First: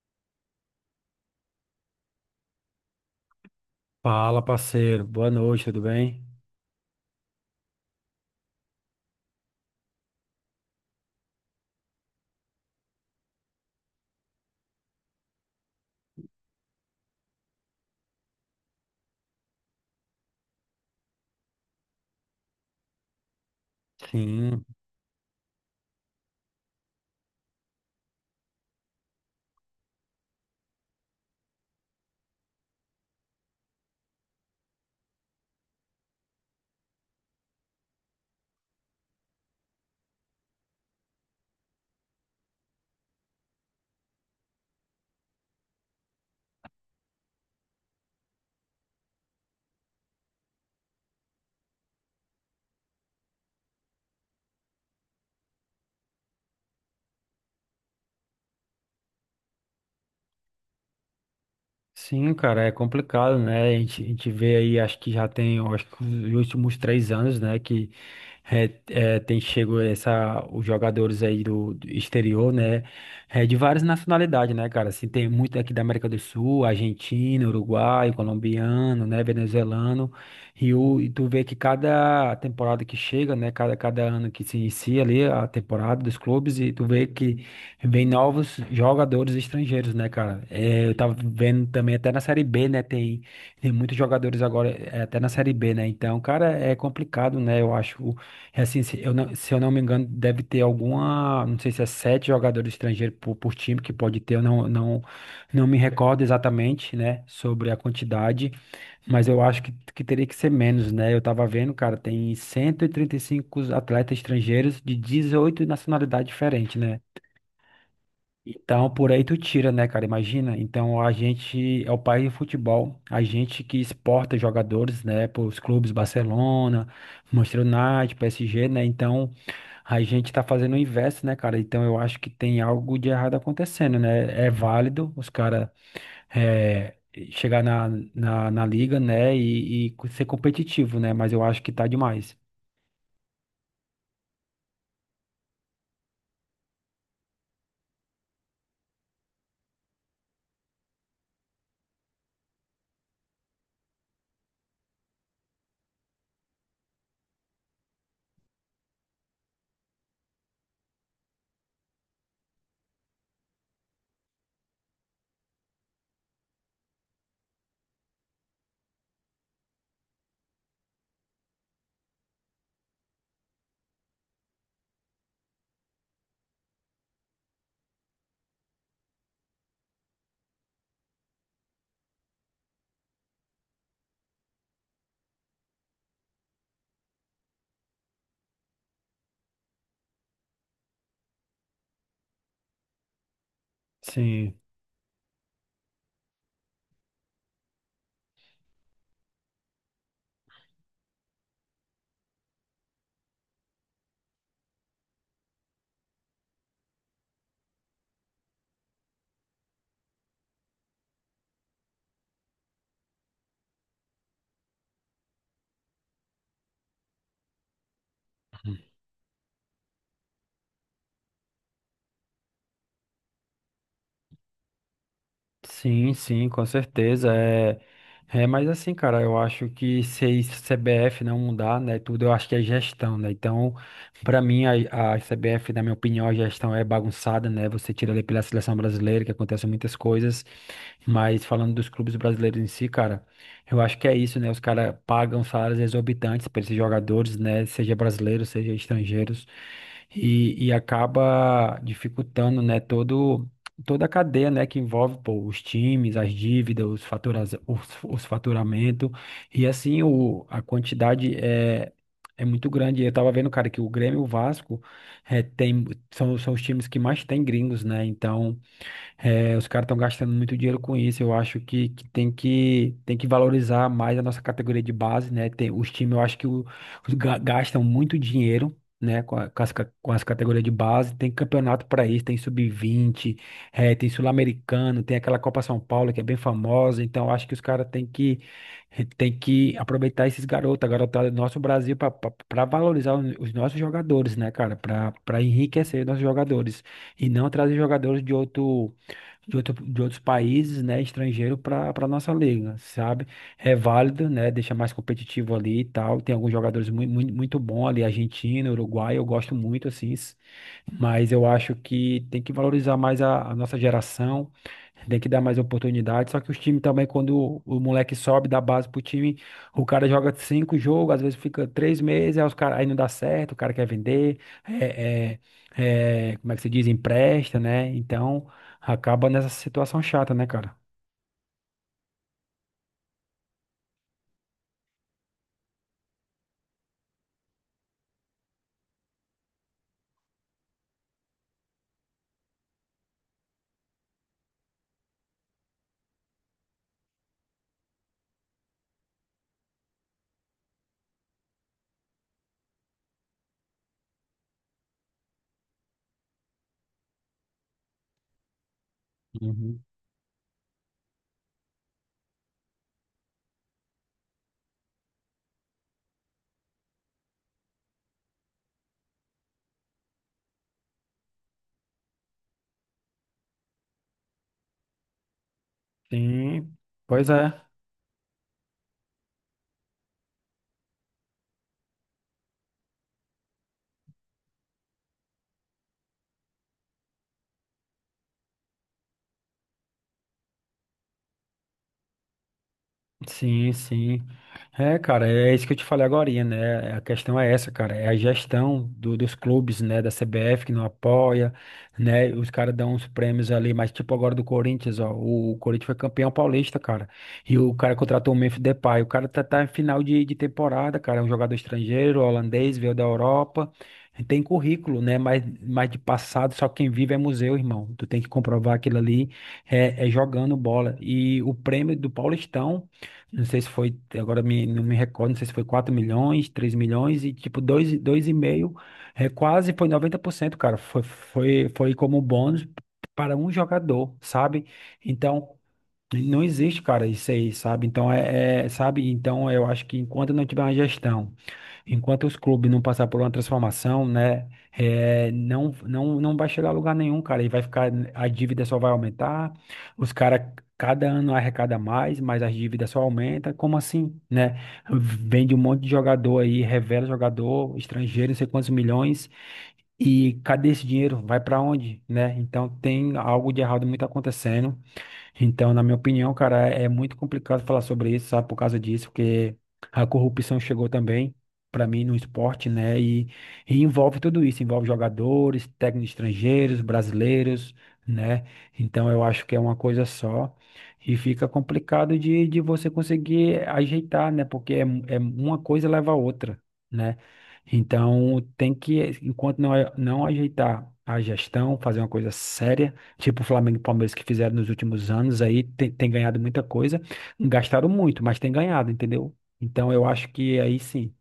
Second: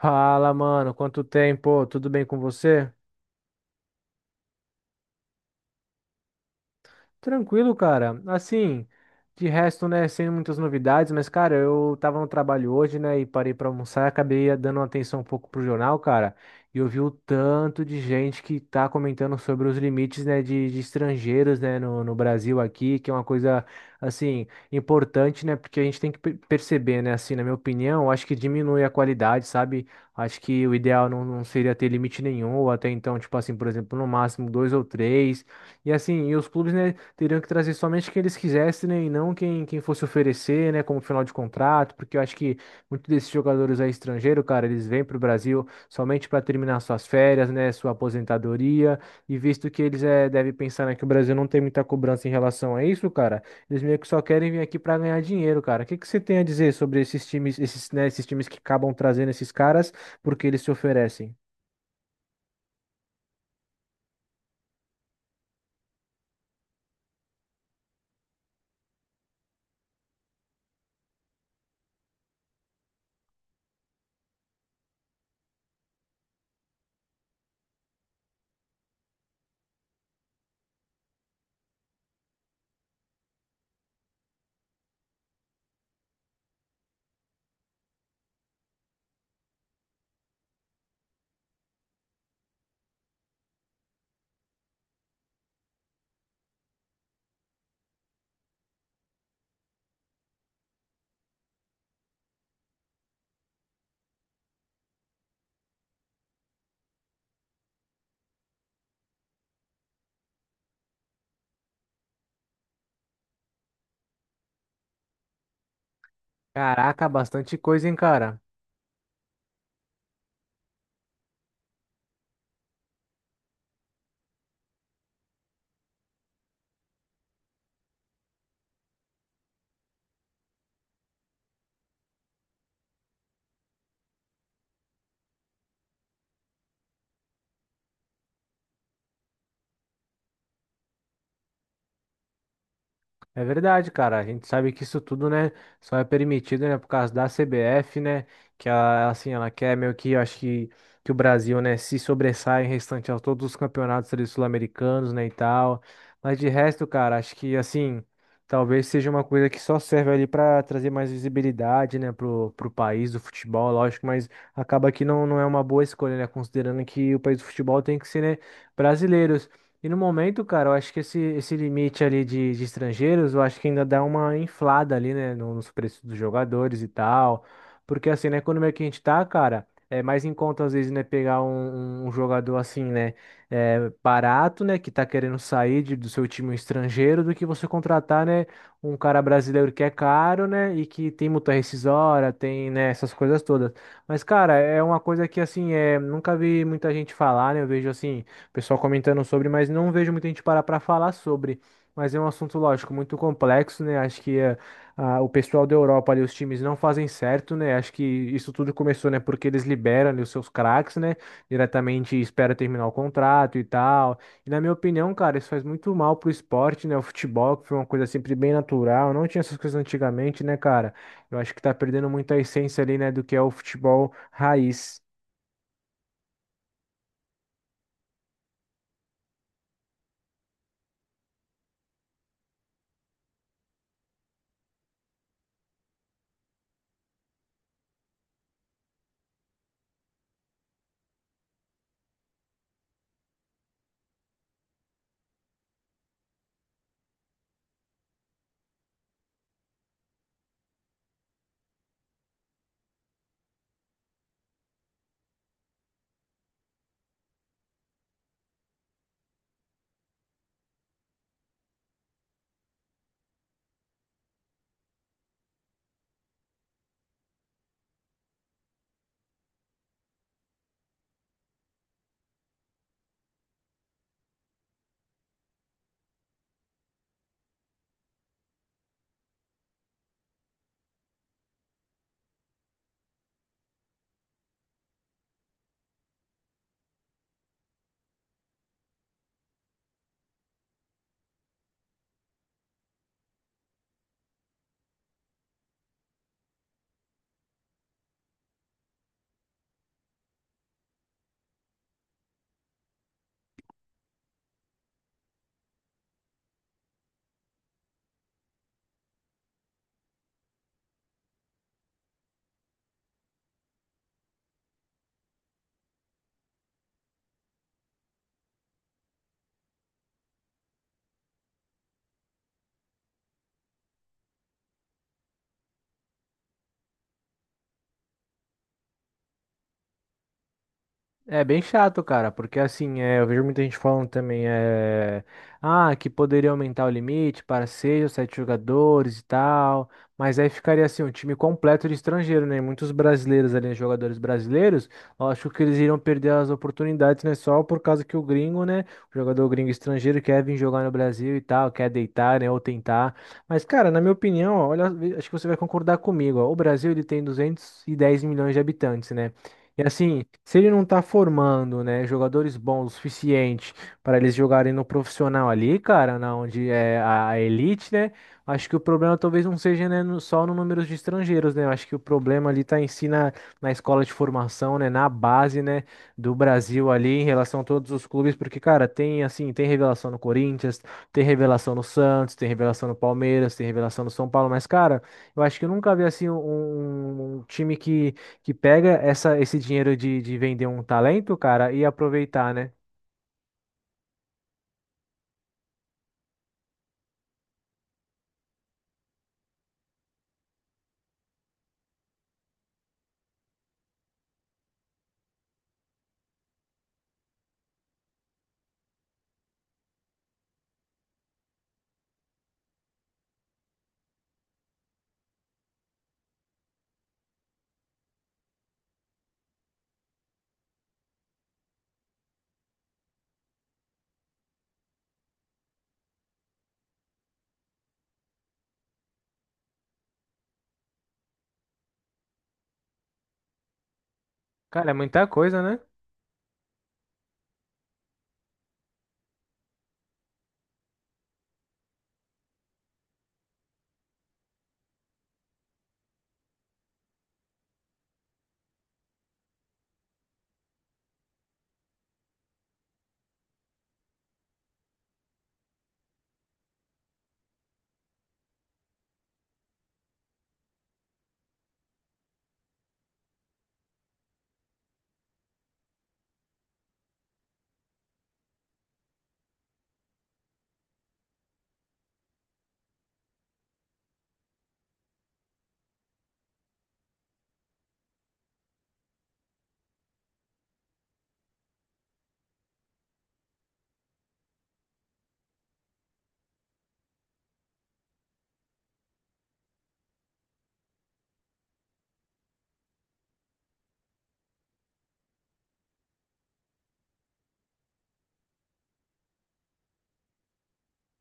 Fala, mano, quanto tempo? Tudo bem com você? Fala, parceiro. Boa noite, tudo bem? Tranquilo, cara. Assim, de resto, né, sem muitas novidades, mas, cara, eu tava no trabalho hoje, né, e parei pra almoçar, e acabei dando uma atenção um pouco pro jornal, cara, e eu vi o tanto de gente que tá comentando sobre os limites, né, de estrangeiros, né, no Brasil aqui, que é uma coisa, assim, Sim, importante, né, porque a gente tem que perceber, né, assim, na minha opinião, eu acho que diminui a qualidade, sabe? Acho que o ideal não seria ter limite nenhum, ou até então, tipo assim, por exemplo, no máximo dois ou três. E assim, e os clubes, né, teriam que trazer somente quem eles quisessem, né? E não quem fosse oferecer, né? Como final de contrato, porque eu acho que muitos desses jogadores aí estrangeiros, cara, eles vêm para o Brasil somente para terminar suas férias, né? Sua aposentadoria. E visto que eles devem pensar, né, que o Brasil não tem muita cobrança em relação a isso, cara, eles meio que só querem vir aqui para ganhar dinheiro, cara. O que que você tem a dizer sobre esses times, esses, né, esses times que acabam trazendo esses caras porque eles se oferecem? sim, cara, é complicado, né? A gente vê aí, acho que já tem, eu acho que os últimos 3 anos, né, que é, é, tem chego essa, os jogadores aí do exterior, né, é, de várias nacionalidades, né, cara? Assim, tem muito aqui da América do Sul, argentino, uruguaio, colombiano, né, venezuelano, e tu vê que cada temporada que chega, né, cada ano que se inicia ali a temporada dos clubes, e tu vê que vem novos jogadores estrangeiros, né, cara? É, eu tava vendo também até na Série B, né? Tem muitos jogadores agora, é, até na Série B, né? Então, cara, é complicado, né? Eu acho, é assim, se eu não me engano, deve ter alguma, não sei se é sete jogadores estrangeiros por time que pode ter, eu não me recordo exatamente, né, sobre a quantidade, mas eu acho que teria que ser menos, né? Eu tava vendo, cara, tem cento e trinta e cinco atletas estrangeiros de 18 nacionalidades diferentes, né? Caraca, bastante coisa, hein, cara? Então, por aí tu tira, né, cara? Imagina. Então, a gente é o país do futebol, a gente que exporta jogadores, né, para os clubes Barcelona, Manchester United, PSG, né? Então, a gente tá fazendo o inverso, né, cara? Então, eu acho que tem algo de errado acontecendo, né? É válido os caras é, chegar na liga, né, e ser competitivo, né? Mas eu acho que tá demais. É verdade, cara. A gente sabe que isso tudo, né, só é permitido, né, por causa da CBF, né, que ela, assim, ela quer meio que, eu acho que o Brasil, né, se sobressaia em restante a todos os campeonatos ali sul-americanos, né, e tal. Mas de resto, cara, acho que, assim, talvez seja uma coisa que só serve ali para trazer mais visibilidade, né, pro país do futebol, lógico, mas acaba que não é uma boa escolha, né, considerando que o país do futebol tem que ser, né, brasileiro. E no momento, cara, eu acho que esse limite ali de estrangeiros, eu acho que ainda dá uma inflada ali, né, nos preços dos jogadores e tal. Porque assim, né, na economia que a gente tá, cara, é mais em conta às vezes, né, pegar um jogador assim, né, barato, né, que tá querendo sair do seu time um estrangeiro, do que você contratar, né, um cara brasileiro que é caro, né, e que tem multa rescisória, tem, né, essas coisas todas. Mas, cara, Sim. é uma coisa que assim, nunca vi muita gente falar, né, eu vejo assim pessoal comentando sobre, mas não vejo muita gente parar para falar sobre. Mas é um assunto, lógico, muito complexo, né? Acho que ah, o pessoal da Europa ali, os times não fazem certo, né? Acho que isso tudo começou, né? Porque eles liberam ali os seus craques, né? Diretamente e espera terminar o contrato e tal. E na minha opinião, cara, isso faz muito mal pro esporte, né? O futebol, que foi uma coisa sempre bem natural, não tinha essas coisas antigamente, né, cara? Eu acho que tá perdendo muito a essência ali, né, do que é o futebol raiz. Sim, sim, com certeza. É, mas assim, cara, eu acho que se a CBF não mudar, né, tudo, eu acho que é gestão, né? Então, para mim, a CBF, na minha opinião, a gestão é bagunçada, né? Você tira ali pela seleção brasileira, que acontecem muitas coisas, mas falando dos clubes brasileiros em si, cara, eu acho que é isso, né? Os caras pagam salários exorbitantes para esses jogadores, né? Seja brasileiros, seja estrangeiros, e acaba dificultando, né, todo toda a cadeia, né, que envolve, pô, os times, as dívidas, os faturas, os faturamento e assim a quantidade é muito grande. Eu tava vendo, cara, que o Grêmio e o Vasco é, tem, são os times que mais tem gringos, né? Então os caras estão gastando muito dinheiro com isso. Eu acho que tem que valorizar mais a nossa categoria de base, né? Tem, os times, eu acho que os gastam muito dinheiro, né? Com, a- com as, ca- com as categorias de base. Tem campeonato para isso, tem sub-20 tem sul-americano, tem aquela Copa São Paulo que é bem famosa. Então, eu acho que os caras têm que aproveitar esses garotos, a garotada do nosso Brasil para valorizar os nossos jogadores, né, cara? Para enriquecer os nossos jogadores e não trazer jogadores de outro de outros países, né, estrangeiro para nossa liga, sabe? É válido, né? Deixa mais competitivo ali e tal. Tem alguns jogadores muito, muito, muito bons ali, Argentina, Uruguai, eu gosto muito assim, mas eu acho que tem que valorizar mais a nossa geração. Tem que dar mais oportunidade. Só que os times também, quando moleque sobe da base pro time, o cara joga cinco jogos, às vezes fica 3 meses, aí, os cara, aí não dá certo, o cara quer vender, é, como é que se diz? Empresta, né? Então acaba nessa situação chata, né, cara? É bem chato, cara, porque assim, eu vejo muita gente falando também, ah, que poderia aumentar o limite para seis ou sete jogadores e tal, mas aí ficaria assim, um time completo de estrangeiro, né? Muitos brasileiros ali, né, jogadores brasileiros, eu acho que eles iriam perder as oportunidades, né? Só por causa que o gringo, né? O jogador gringo estrangeiro quer vir jogar no Brasil e tal, quer deitar, né? Ou tentar. Mas, cara, na minha opinião, ó, olha, acho que você vai concordar comigo, ó, o Brasil ele tem 210 milhões de habitantes, né? Uhum. E assim, se ele não tá formando, né, jogadores bons o suficiente para eles jogarem no profissional ali, cara, na onde é a elite, né? Acho que o problema talvez não seja, né, só no número de estrangeiros, né? Eu acho que o problema ali tá em si na, escola de formação, né, na base, né, do Sim, Brasil ali em pois é. relação a todos os clubes, porque, cara, tem assim, tem revelação no Corinthians, tem revelação no Santos, tem revelação no Palmeiras, tem revelação no São Paulo, mas, cara, eu acho que eu nunca vi assim um um time que pega essa, esse dinheiro de vender um talento, cara, e aproveitar, né? Sim, sim. É, cara, é isso que eu te falei agorinha, né? A questão é essa, cara. É a gestão dos clubes, né? Da CBF que não apoia, né? Os caras dão uns prêmios ali, mas tipo agora do Corinthians, ó. O Corinthians foi campeão paulista, cara. E o cara contratou o Memphis Depay. O cara tá em final de temporada, cara. É um jogador estrangeiro, holandês, veio da Europa. Tem currículo, né? Mas de passado, só quem vive é museu, irmão. Tu tem que comprovar aquilo ali é jogando bola. E o prêmio do Paulistão. Não sei se foi, não me recordo, não sei se foi 4 milhões, 3 milhões e tipo dois 2,5 quase foi 90%, cara. Foi como bônus para um jogador, sabe? Cara, é muita Então, coisa, né? não existe, cara, isso aí, sabe? Então, sabe? Então, eu acho que enquanto não tiver uma gestão. Enquanto os clubes não passar por uma transformação, né, não, não, não vai chegar a lugar nenhum, cara. E vai ficar, a dívida só vai aumentar. Os caras, cada ano arrecada mais, mas as dívidas só aumenta. Como assim, né? Vende um monte de jogador aí, revela jogador estrangeiro, não sei quantos milhões. E cadê esse dinheiro? Vai para onde, né? Então tem algo de errado muito acontecendo. Então, na minha opinião, cara, é muito complicado falar sobre isso, sabe, por causa disso, porque a corrupção chegou também, para mim, no esporte, né? E envolve tudo isso, envolve jogadores, técnicos estrangeiros, brasileiros, né? Então, eu acho que é uma coisa só. E fica complicado de você conseguir ajeitar, né? Porque é uma coisa leva a outra, né? Então, enquanto não, não ajeitar a gestão, fazer uma coisa séria. Tipo o Flamengo e o Palmeiras que fizeram nos últimos anos aí, tem ganhado muita coisa. Gastaram muito, mas tem ganhado, entendeu? Então eu acho que aí sim.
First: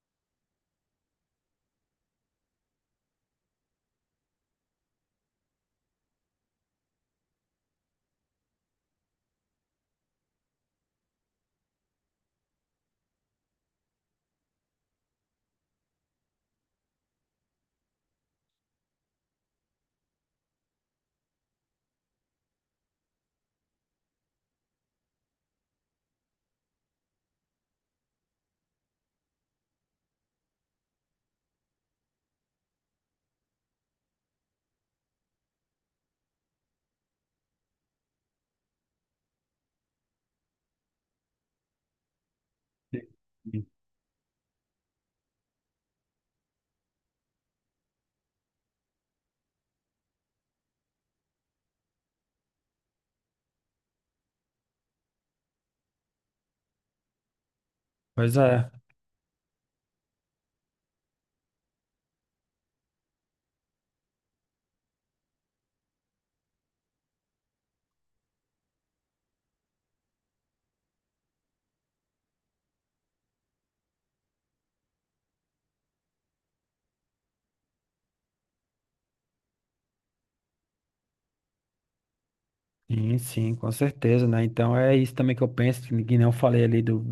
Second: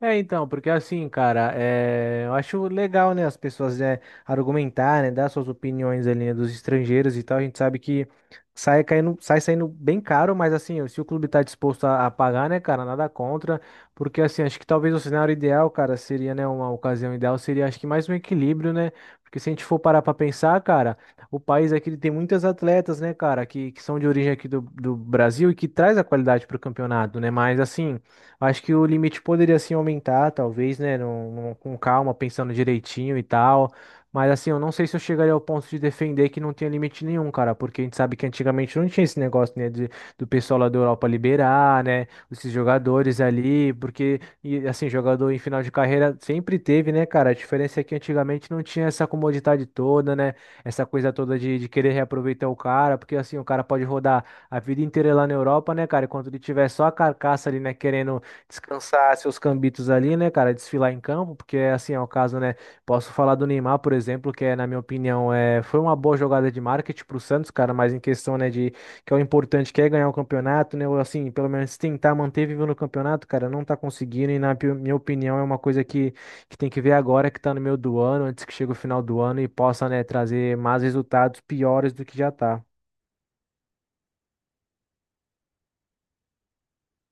É, então, porque assim, cara, eu acho legal, né, as pessoas argumentar, né, dar suas opiniões ali, né, dos estrangeiros e tal. A gente sabe que sai caindo, sai saindo bem caro, mas assim, se o clube tá disposto a pagar, né, cara, nada contra, porque assim, acho que talvez o cenário ideal, cara, seria, né, uma ocasião ideal seria, acho que mais um equilíbrio, né, porque se a gente for parar pra pensar, cara, o país aqui ele tem muitas atletas, né, cara, que são de origem aqui do Brasil e que traz a qualidade pro campeonato, né, mas assim. Acho que o limite poderia sim aumentar, talvez, né? Com calma, pensando direitinho e tal. Mas assim, eu não sei se eu chegaria ao ponto de defender que não tinha limite nenhum, cara, porque a gente sabe que antigamente não tinha esse negócio, né, de, do pessoal lá da Europa liberar, né, esses jogadores ali, porque, e, assim, jogador em final de carreira sempre teve, né, cara, a diferença é que antigamente não tinha essa comodidade toda, né, essa coisa toda de querer reaproveitar o cara, porque, assim, o cara pode rodar a vida inteira lá na Europa, né, cara, enquanto ele tiver só a carcaça ali, né, querendo Pois é, descansar seus cambitos ali, né, cara, desfilar em campo, porque assim é o caso, né? Posso falar do Neymar, por exemplo, que é, na minha opinião, foi uma boa jogada de marketing pro Santos, cara, mas em questão, né, de que é o importante que é ganhar o campeonato, né, ou assim, pelo menos tentar manter vivo no campeonato, cara, não tá conseguindo e na minha opinião é uma coisa que tem que ver agora que tá no meio do ano, antes que chegue o final do ano e possa, né, trazer mais resultados piores do que já tá. sim, sim, com certeza, né? Então é isso também que eu penso, que nem eu falei ali do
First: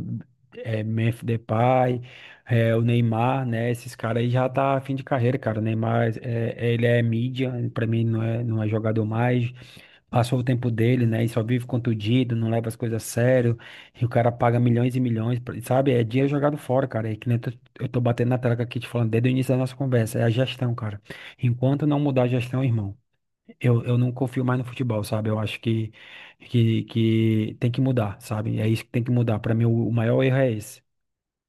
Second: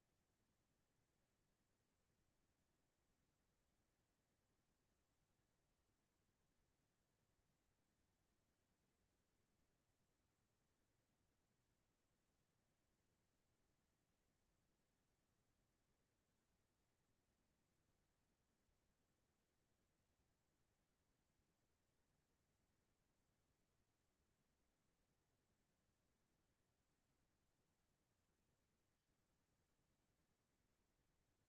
Memphis Depay, o Neymar, né? Esses caras aí já tá fim de carreira, cara. O Neymar, ele é mídia, pra mim não é, não é jogador mais. Passou o tempo dele, né? E só vive contundido, não leva as coisas a sério, e o cara paga milhões e milhões, sabe? É dinheiro jogado fora, cara. E que nem eu tô batendo na tecla aqui te falando desde o início da nossa conversa, é a gestão, cara. Enquanto não mudar a gestão, irmão, eu não confio mais no futebol, sabe? Eu acho que tem que mudar, sabe? É isso que tem que mudar. Pra mim, o maior erro é esse.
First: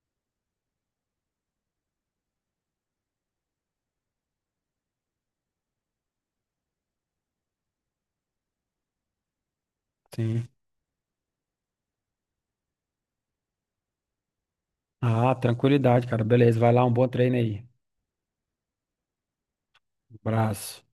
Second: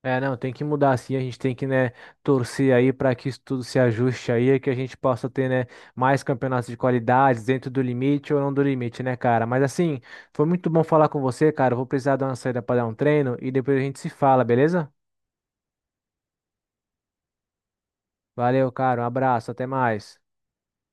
É, não, tem que mudar assim, a gente tem que, né, torcer aí para que isso tudo se ajuste aí, que a gente possa ter, né, mais campeonatos de qualidade dentro do limite ou não do limite, né, cara? Mas assim, foi Sim. muito bom falar com você, cara. Eu vou precisar dar uma saída para dar um treino e depois a gente se fala, beleza? Ah, tranquilidade, cara. Beleza, vai lá, um bom treino aí. Valeu, cara. Um abraço, até mais. Abraço.